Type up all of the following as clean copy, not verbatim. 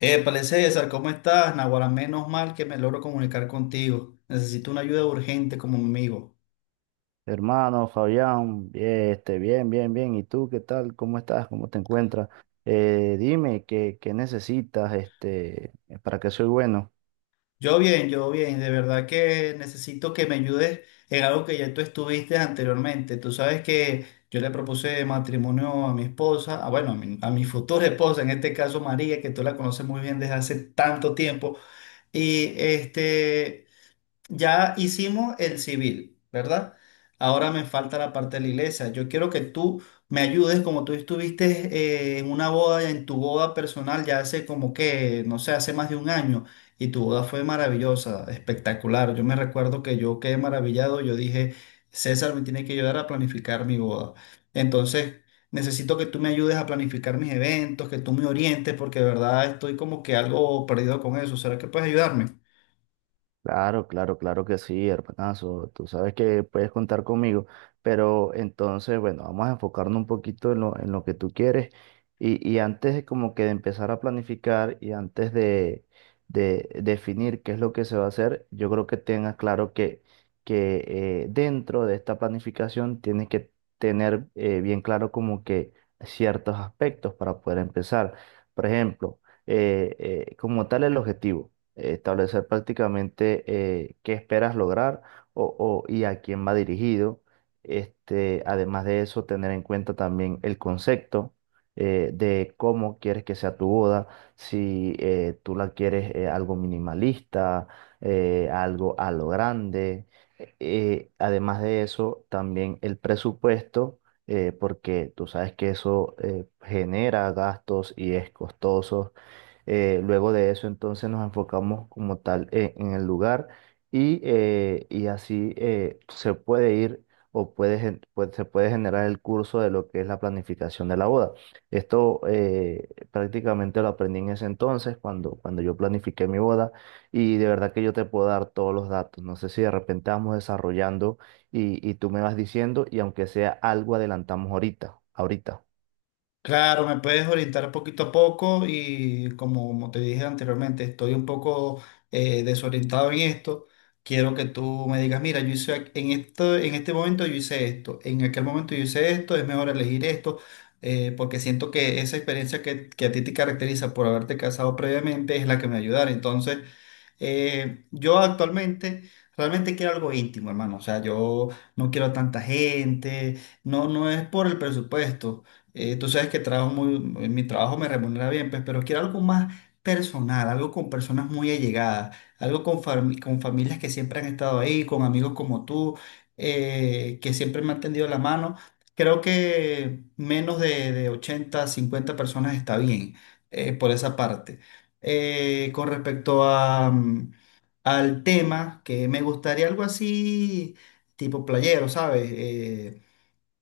Épale, César, ¿cómo estás? Naguará, menos mal que me logro comunicar contigo. Necesito una ayuda urgente como mi amigo. Hermano Fabián, bien, bien, bien, bien. ¿Y tú qué tal? ¿Cómo estás? ¿Cómo te encuentras? Dime qué necesitas para que soy bueno. Yo bien, de verdad que necesito que me ayudes en algo que ya tú estuviste anteriormente. Tú sabes que yo le propuse matrimonio a mi esposa, a, bueno, a mi futura esposa, en este caso María, que tú la conoces muy bien desde hace tanto tiempo. Y este... Ya hicimos el civil, ¿verdad? Ahora me falta la parte de la iglesia. Yo quiero que tú me ayudes, como tú estuviste en una boda, en tu boda personal, ya hace como que, no sé, hace más de un año, y tu boda fue maravillosa, espectacular. Yo me recuerdo que yo quedé maravillado, yo dije, César me tiene que ayudar a planificar mi boda. Entonces, necesito que tú me ayudes a planificar mis eventos, que tú me orientes, porque de verdad estoy como que algo perdido con eso. ¿Será que puedes ayudarme? Claro, claro, claro que sí, hermanazo. Tú sabes que puedes contar conmigo, pero entonces, bueno, vamos a enfocarnos un poquito en en lo que tú quieres y antes de como que de empezar a planificar y antes de definir qué es lo que se va a hacer, yo creo que tengas claro que dentro de esta planificación tienes que tener bien claro como que ciertos aspectos para poder empezar. Por ejemplo, eh, como tal el objetivo, establecer prácticamente qué esperas lograr y a quién va dirigido. Además de eso, tener en cuenta también el concepto de cómo quieres que sea tu boda, si tú la quieres algo minimalista, algo a lo grande. Además de eso, también el presupuesto, porque tú sabes que eso genera gastos y es costoso. Luego de eso, entonces nos enfocamos como tal en el lugar y así se puede ir o se puede generar el curso de lo que es la planificación de la boda. Esto prácticamente lo aprendí en ese entonces, cuando yo planifiqué mi boda, y de verdad que yo te puedo dar todos los datos. No sé si de repente vamos desarrollando y tú me vas diciendo, y aunque sea algo adelantamos ahorita, ahorita. Claro, me puedes orientar poquito a poco y como, como te dije anteriormente, estoy un poco desorientado en esto. Quiero que tú me digas, mira, en esto, en este momento yo hice esto, en aquel momento yo hice esto, es mejor elegir esto, porque siento que esa experiencia que a ti te caracteriza por haberte casado previamente es la que me ayudará. Entonces, yo actualmente realmente quiero algo íntimo, hermano. O sea, yo no quiero tanta gente, no, no es por el presupuesto. Tú sabes que trabajo muy, en mi trabajo me remunera bien, pues, pero quiero algo más personal, algo con personas muy allegadas, algo con, con familias que siempre han estado ahí, con amigos como tú, que siempre me han tendido la mano. Creo que menos de 80 50 personas está bien, por esa parte. Con respecto a, al tema, que me gustaría algo así, tipo playero, ¿sabes? Eh,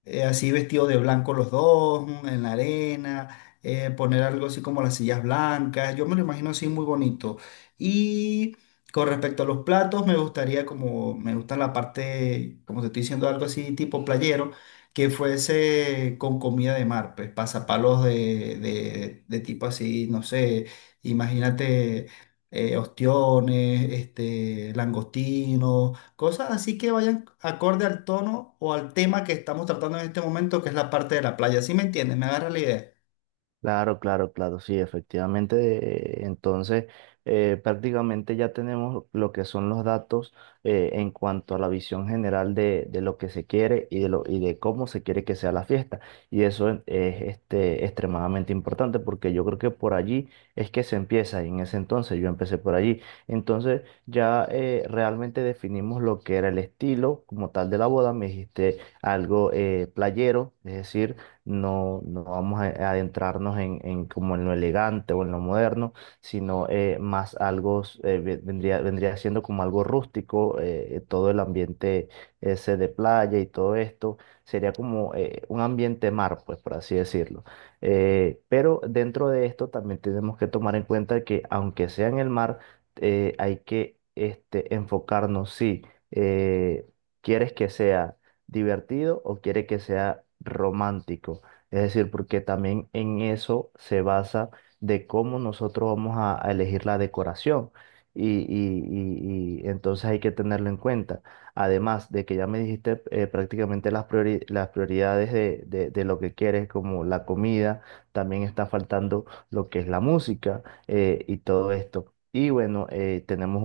eh, Así vestidos de blanco los dos, en la arena, poner algo así como las sillas blancas, yo me lo imagino así muy bonito. Y con respecto a los platos, me gustaría como, me gusta la parte, como te estoy diciendo, algo así tipo playero, que fuese con comida de mar, pues pasapalos de tipo así, no sé, imagínate. Ostiones, este, langostinos, cosas así que vayan acorde al tono o al tema que estamos tratando en este momento, que es la parte de la playa. ¿Sí me entiendes? ¿Me agarra la idea? Claro, claro, claro, sí, efectivamente. Entonces, prácticamente ya tenemos lo que son los datos en cuanto a la visión general de lo que se quiere y y de cómo se quiere que sea la fiesta. Y eso es extremadamente importante porque yo creo que por allí es que se empieza y en ese entonces yo empecé por allí. Entonces, ya realmente definimos lo que era el estilo como tal de la boda. Me dijiste algo playero, es decir, no vamos a adentrarnos en como en lo elegante o en lo moderno, sino más algo, vendría, vendría siendo como algo rústico, todo el ambiente ese de playa y todo esto, sería como un ambiente mar, pues, por así decirlo. Pero dentro de esto también tenemos que tomar en cuenta que aunque sea en el mar, hay que enfocarnos, si eh, quieres que sea divertido o quiere que sea romántico. Es decir, porque también en eso se basa de cómo nosotros vamos a elegir la decoración. Y entonces hay que tenerlo en cuenta. Además de que ya me dijiste prácticamente las prioridades de lo que quieres, como la comida, también está faltando lo que es la música, y todo esto. Y bueno, tenemos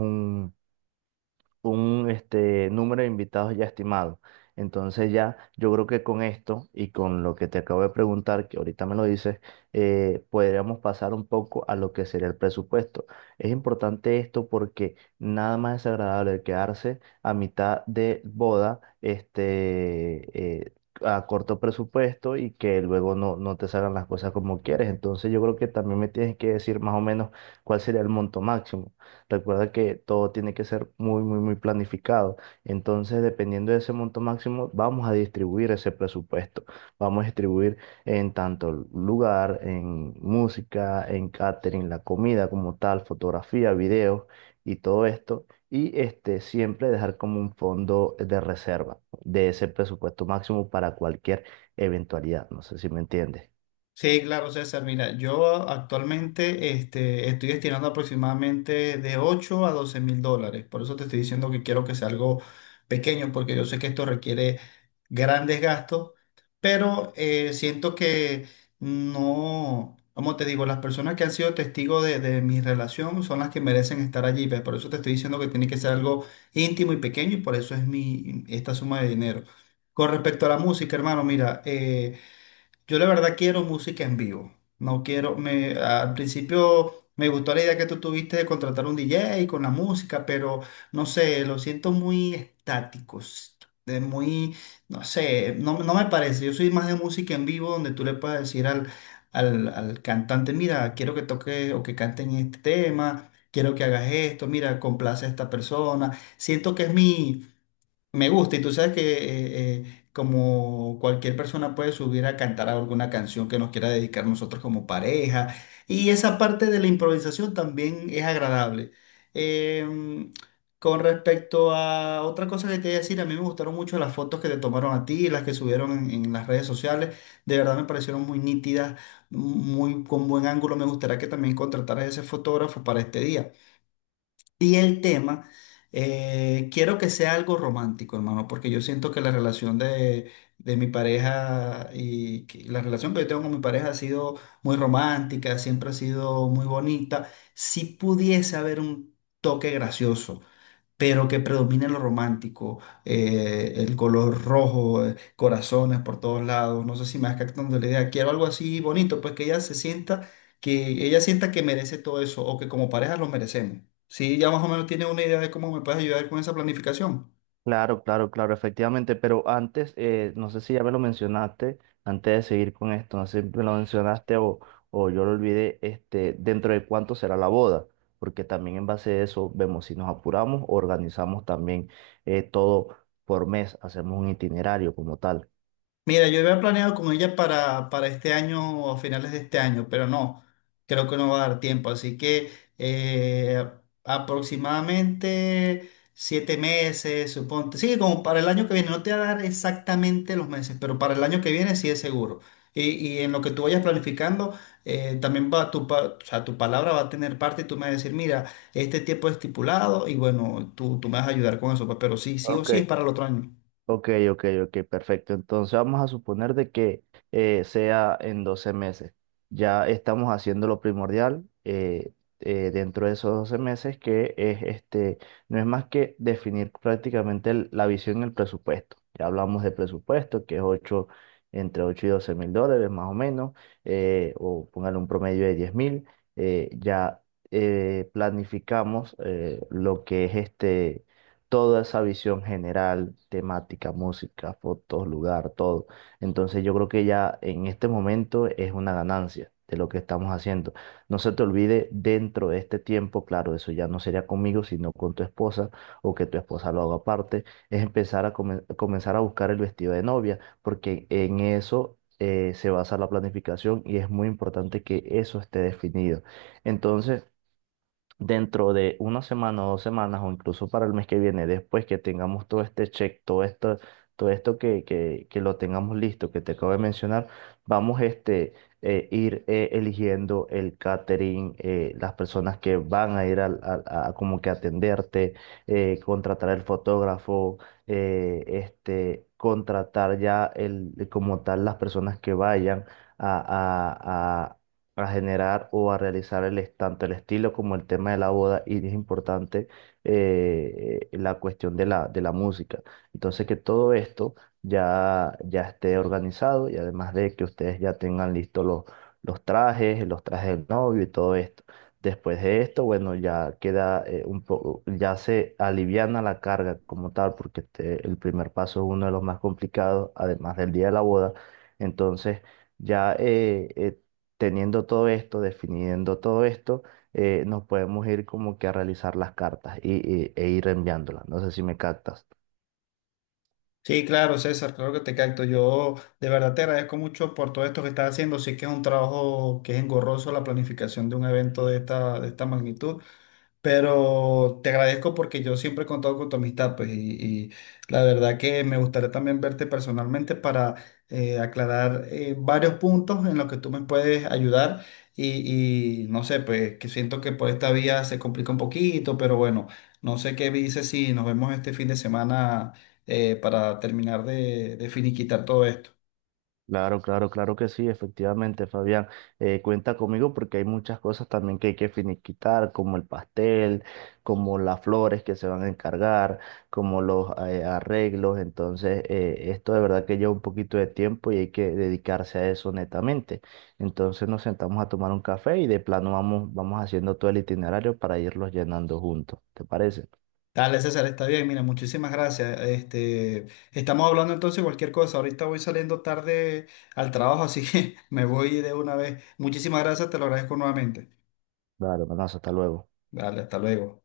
un número de invitados ya estimado. Entonces ya yo creo que con esto y con lo que te acabo de preguntar, que ahorita me lo dices, podríamos pasar un poco a lo que sería el presupuesto. Es importante esto porque nada más desagradable quedarse a mitad de boda, a corto presupuesto y que luego no te salgan las cosas como quieres. Entonces yo creo que también me tienes que decir más o menos cuál sería el monto máximo. Recuerda que todo tiene que ser muy, muy, muy planificado. Entonces, dependiendo de ese monto máximo, vamos a distribuir ese presupuesto. Vamos a distribuir en tanto lugar, en música, en catering, la comida como tal, fotografía, videos y todo esto. Y siempre dejar como un fondo de reserva de ese presupuesto máximo para cualquier eventualidad. No sé si me entiendes. Sí, claro, César. Mira, yo actualmente este, estoy destinando aproximadamente de $8.000 a $12.000. Por eso te estoy diciendo que quiero que sea algo pequeño, porque yo sé que esto requiere grandes gastos, pero siento que no, como te digo, las personas que han sido testigos de mi relación son las que merecen estar allí. ¿Ves? Por eso te estoy diciendo que tiene que ser algo íntimo y pequeño y por eso es mi, esta suma de dinero. Con respecto a la música, hermano, mira, yo la verdad quiero música en vivo. No quiero, me, al principio me gustó la idea que tú tuviste de contratar un DJ con la música, pero no sé, lo siento muy estáticos, de muy, no sé, no, no me parece. Yo soy más de música en vivo donde tú le puedes decir al, al cantante, mira, quiero que toque o que canten este tema, quiero que hagas esto, mira, complace a esta persona. Siento que es mi me gusta, y tú sabes que como cualquier persona puede subir a cantar alguna canción que nos quiera dedicar nosotros como pareja, y esa parte de la improvisación también es agradable. Em, con respecto a otra cosa que te voy a decir, a mí me gustaron mucho las fotos que te tomaron a ti, las que subieron en las redes sociales, de verdad me parecieron muy nítidas, muy con buen ángulo, me gustaría que también contrataras ese fotógrafo para este día. Y el tema, quiero que sea algo romántico, hermano, porque yo siento que la relación de mi pareja y que- la relación que yo tengo con mi pareja ha sido muy romántica, siempre ha sido muy bonita. Si pudiese haber un toque gracioso pero que predomine lo romántico, el color rojo, corazones por todos lados, no sé si me vas captando la idea, quiero algo así bonito, pues que ella se sienta, que ella sienta que merece todo eso o que como pareja lo merecemos. Sí, ya más o menos tiene una idea de cómo me puedes ayudar con esa planificación. Claro, claro, claro, efectivamente, pero antes, no sé si ya me lo mencionaste, antes de seguir con esto, no sé si me lo mencionaste o yo lo olvidé, dentro de cuánto será la boda, porque también en base a eso vemos si nos apuramos, organizamos también todo por mes, hacemos un itinerario como tal. Mira, yo había planeado con ella para este año o a finales de este año, pero no, creo que no va a dar tiempo. Así que eh, aproximadamente 7 meses, suponte. Sí, como para el año que viene. No te va a dar exactamente los meses, pero para el año que viene sí es seguro. Y en lo que tú vayas planificando, también va tu, o sea, tu palabra va a tener parte y tú me vas a decir, mira, este tiempo es estipulado y bueno, tú me vas a ayudar con eso, pues, pero sí, sí o Ok, sí es para el otro año. ok, perfecto. Entonces vamos a suponer de que sea en 12 meses. Ya estamos haciendo lo primordial, dentro de esos 12 meses, que es no es más que definir prácticamente la visión y el presupuesto. Ya hablamos de presupuesto, que es 8 entre $8000 y $12.000 más o menos, o póngale un promedio de 10.000. Ya planificamos lo que es toda esa visión general, temática, música, fotos, lugar, todo. Entonces yo creo que ya en este momento es una ganancia de lo que estamos haciendo. No se te olvide dentro de este tiempo, claro, eso ya no sería conmigo, sino con tu esposa o que tu esposa lo haga aparte, es empezar comenzar a buscar el vestido de novia, porque en eso se basa la planificación y es muy importante que eso esté definido. Entonces, dentro de una semana o dos semanas o incluso para el mes que viene, después que tengamos todo este check, todo esto que lo tengamos listo, que te acabo de mencionar, vamos este, ir eligiendo el catering, las personas que van a ir a, como que atenderte, contratar el fotógrafo, contratar ya como tal las personas que vayan. A, a, a generar o a realizar tanto el estilo como el tema de la boda y es importante, la cuestión de de la música. Entonces que todo esto ya esté organizado y además de que ustedes ya tengan listos los trajes del novio y todo esto. Después de esto, bueno, ya queda un poco, ya se aliviana la carga como tal, porque el primer paso es uno de los más complicados, además del día de la boda. Entonces, ya teniendo todo esto, definiendo todo esto, nos podemos ir como que a realizar las cartas e ir enviándolas. No sé si me captas. Sí, claro, César, claro que te capto. Yo de verdad te agradezco mucho por todo esto que estás haciendo. Sí que es un trabajo que es engorroso la planificación de un evento de esta magnitud, pero te agradezco porque yo siempre he contado con tu amistad, pues, y la verdad que me gustaría también verte personalmente para aclarar varios puntos en los que tú me puedes ayudar. Y no sé, pues, que siento que por esta vía se complica un poquito, pero bueno, no sé qué dices si nos vemos este fin de semana para terminar de finiquitar todo esto. Claro, claro, claro que sí, efectivamente, Fabián. Cuenta conmigo porque hay muchas cosas también que hay que finiquitar, como el pastel, como las flores que se van a encargar, como los arreglos. Entonces, esto de verdad que lleva un poquito de tiempo y hay que dedicarse a eso netamente. Entonces, nos sentamos a tomar un café y de plano vamos, vamos haciendo todo el itinerario para irlos llenando juntos. ¿Te parece? Dale, César, está bien. Mira, muchísimas gracias. Este, estamos hablando entonces de cualquier cosa. Ahorita voy saliendo tarde al trabajo, así que me voy de una vez. Muchísimas gracias, te lo agradezco nuevamente. Claro, hermanazo, hasta luego. Dale, hasta luego.